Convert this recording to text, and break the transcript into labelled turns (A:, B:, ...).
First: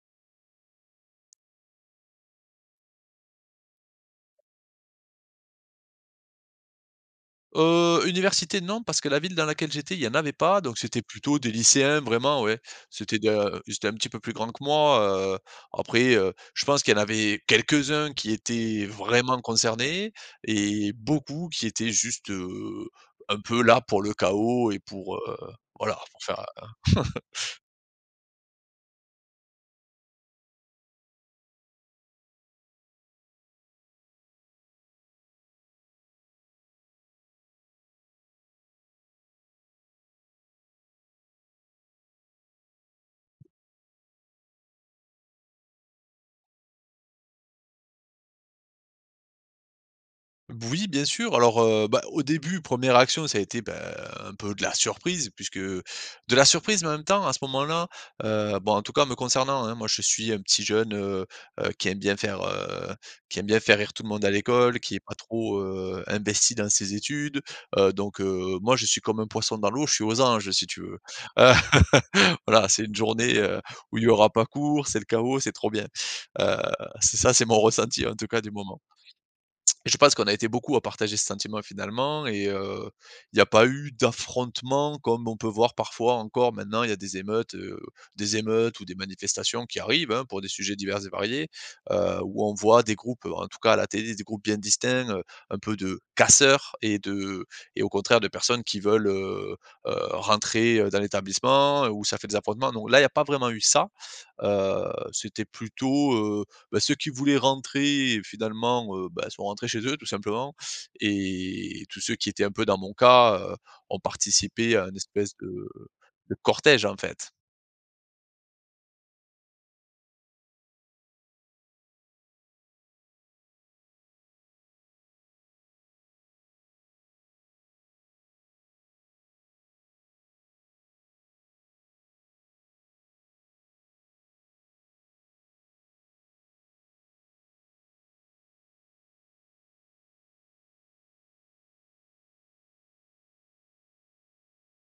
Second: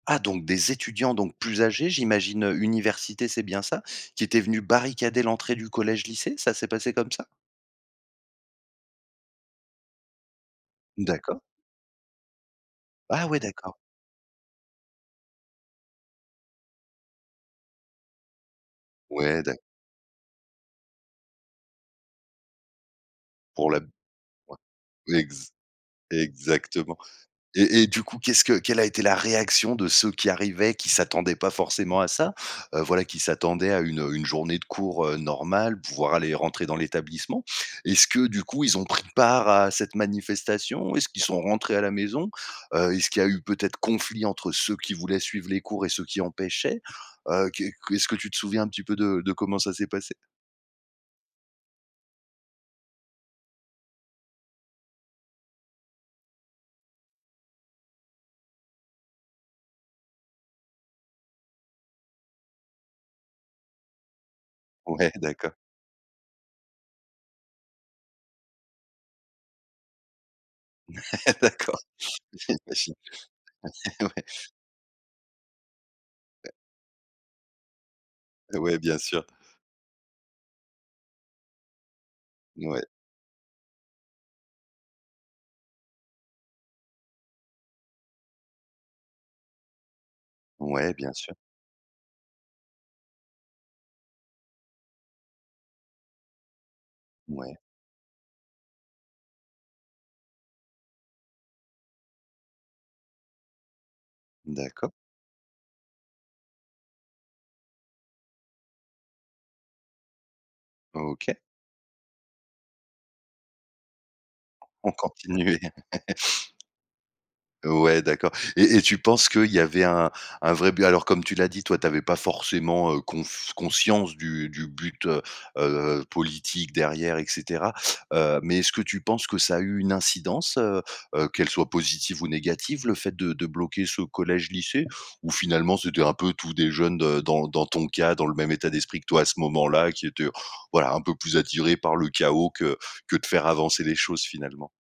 A: Ah, donc des étudiants, donc plus âgés j'imagine, heu, université, c'est bien ça? Qui étaient venus barricader l'entrée du collège-lycée, ça s'est passé comme ça?
B: Heu, université non, parce que la ville dans laquelle j'étais, il y en avait pas, donc c'était
A: Mmh
B: plutôt
A: d'accord.
B: des lycéens vraiment, ouais. C'était
A: Ah ouais
B: de ils
A: d'accord.
B: étaient un petit peu plus grands que moi, heu, après, heu, je pense qu'il y en avait quelques-uns qui étaient vraiment
A: Ouais d'a
B: concernés et beaucoup qui étaient juste, heu, un peu
A: Pour la
B: là
A: b
B: pour le
A: ouais,
B: chaos et pour, heu,
A: ex
B: voilà, pour faire, heu
A: exactement et et du coup, qu'est-ce que quelle a été la réaction de ceux qui arrivaient, qui s'attendaient pas forcément à ça? Heu, voilà, qui s'attendaient à une, heu, une journée de cours, heu, normale, pouvoir aller rentrer dans l'établissement? Est-ce que du coup, ils ont pris part à cette manifestation? Est-ce qu'ils sont rentrés à la maison? Heu, est-ce qu'il y a eu peut-être conflit entre ceux qui voulaient suivre les cours et ceux qui empêchaient? Heu, qu'est qu est-ce que tu te souviens un petit peu de de comment ça s'est passé?
B: Oui, bien sûr. Alors au, heu, bah, au début, 1ère réaction, ça a été, bah, un peu de la surprise puisque de la surprise mais en même temps, à ce moment-là, heu, bon, en tout cas me concernant hein, moi je suis un petit jeune, heu heu, qui aime bien faire, heu, qui aime bien faire rire tout le monde à l'école, qui est
A: Ouais
B: pas
A: d'accord.
B: trop, heu, investi dans ses études, heu, donc, heu, moi je suis comme un poisson dans l'eau, je suis aux anges si tu veux.
A: D'accord.
B: Voilà, c'est
A: J'imagine.
B: une journée, heu, où il
A: Ouais,
B: y
A: ouais.
B: aura pas cours, c'est le chaos, c'est trop bien,
A: Ah.
B: heu, c'est ça, c'est mon ressenti en tout cas du
A: Ouais,
B: moment.
A: bien sûr.
B: Et je pense qu'on a été beaucoup à partager ce sentiment, finalement et
A: Mouais.
B: heu, il y a pas eu d'affrontements comme on peut voir parfois encore maintenant, il y a des émeutes, heu, des émeutes ou des manifestations, qui arrivent hein, pour des sujets
A: Ouais,
B: divers et
A: bien sûr.
B: variés, heu, où on voit des groupes, heu, en tout cas à la télé, des groupes bien distincts, heu, un peu de casseurs et de
A: Mouais.
B: et au contraire, de personnes qui veulent, heu heu, rentrer, heu, dans l'établissement où ça fait des affrontements. Non là, il y a pas vraiment eu ça, heu,
A: D'accord.
B: c'était plutôt, heu, beh, ceux qui voulaient rentrer, finalement, heu, bah ils sont rentrés chez eux tout simplement
A: OK.
B: et tous ceux qui étaient un peu dans mon cas, heu, ont participé à
A: Ont
B: un espèce
A: continué.
B: de de cortège en fait.
A: Ouais d'accord et et tu penses qu'il y avait un un vrai but? Alors comme tu l'as dit, toi, tu avais pas forcément, heu, conf conscience du du but, heu heu heu, politique derrière, et cetera, heu, mais est-ce que tu penses que ça a eu une incidence, heu heu, qu'elle soit positive ou négative, le fait de de bloquer ce collège lycée? Ou finalement, c'était un peu tous des jeunes de dans dans ton cas, dans le même état d'esprit que toi à ce moment-là, qui étaient voilà un peu plus attirés par le chaos, que que de faire avancer les choses finalement?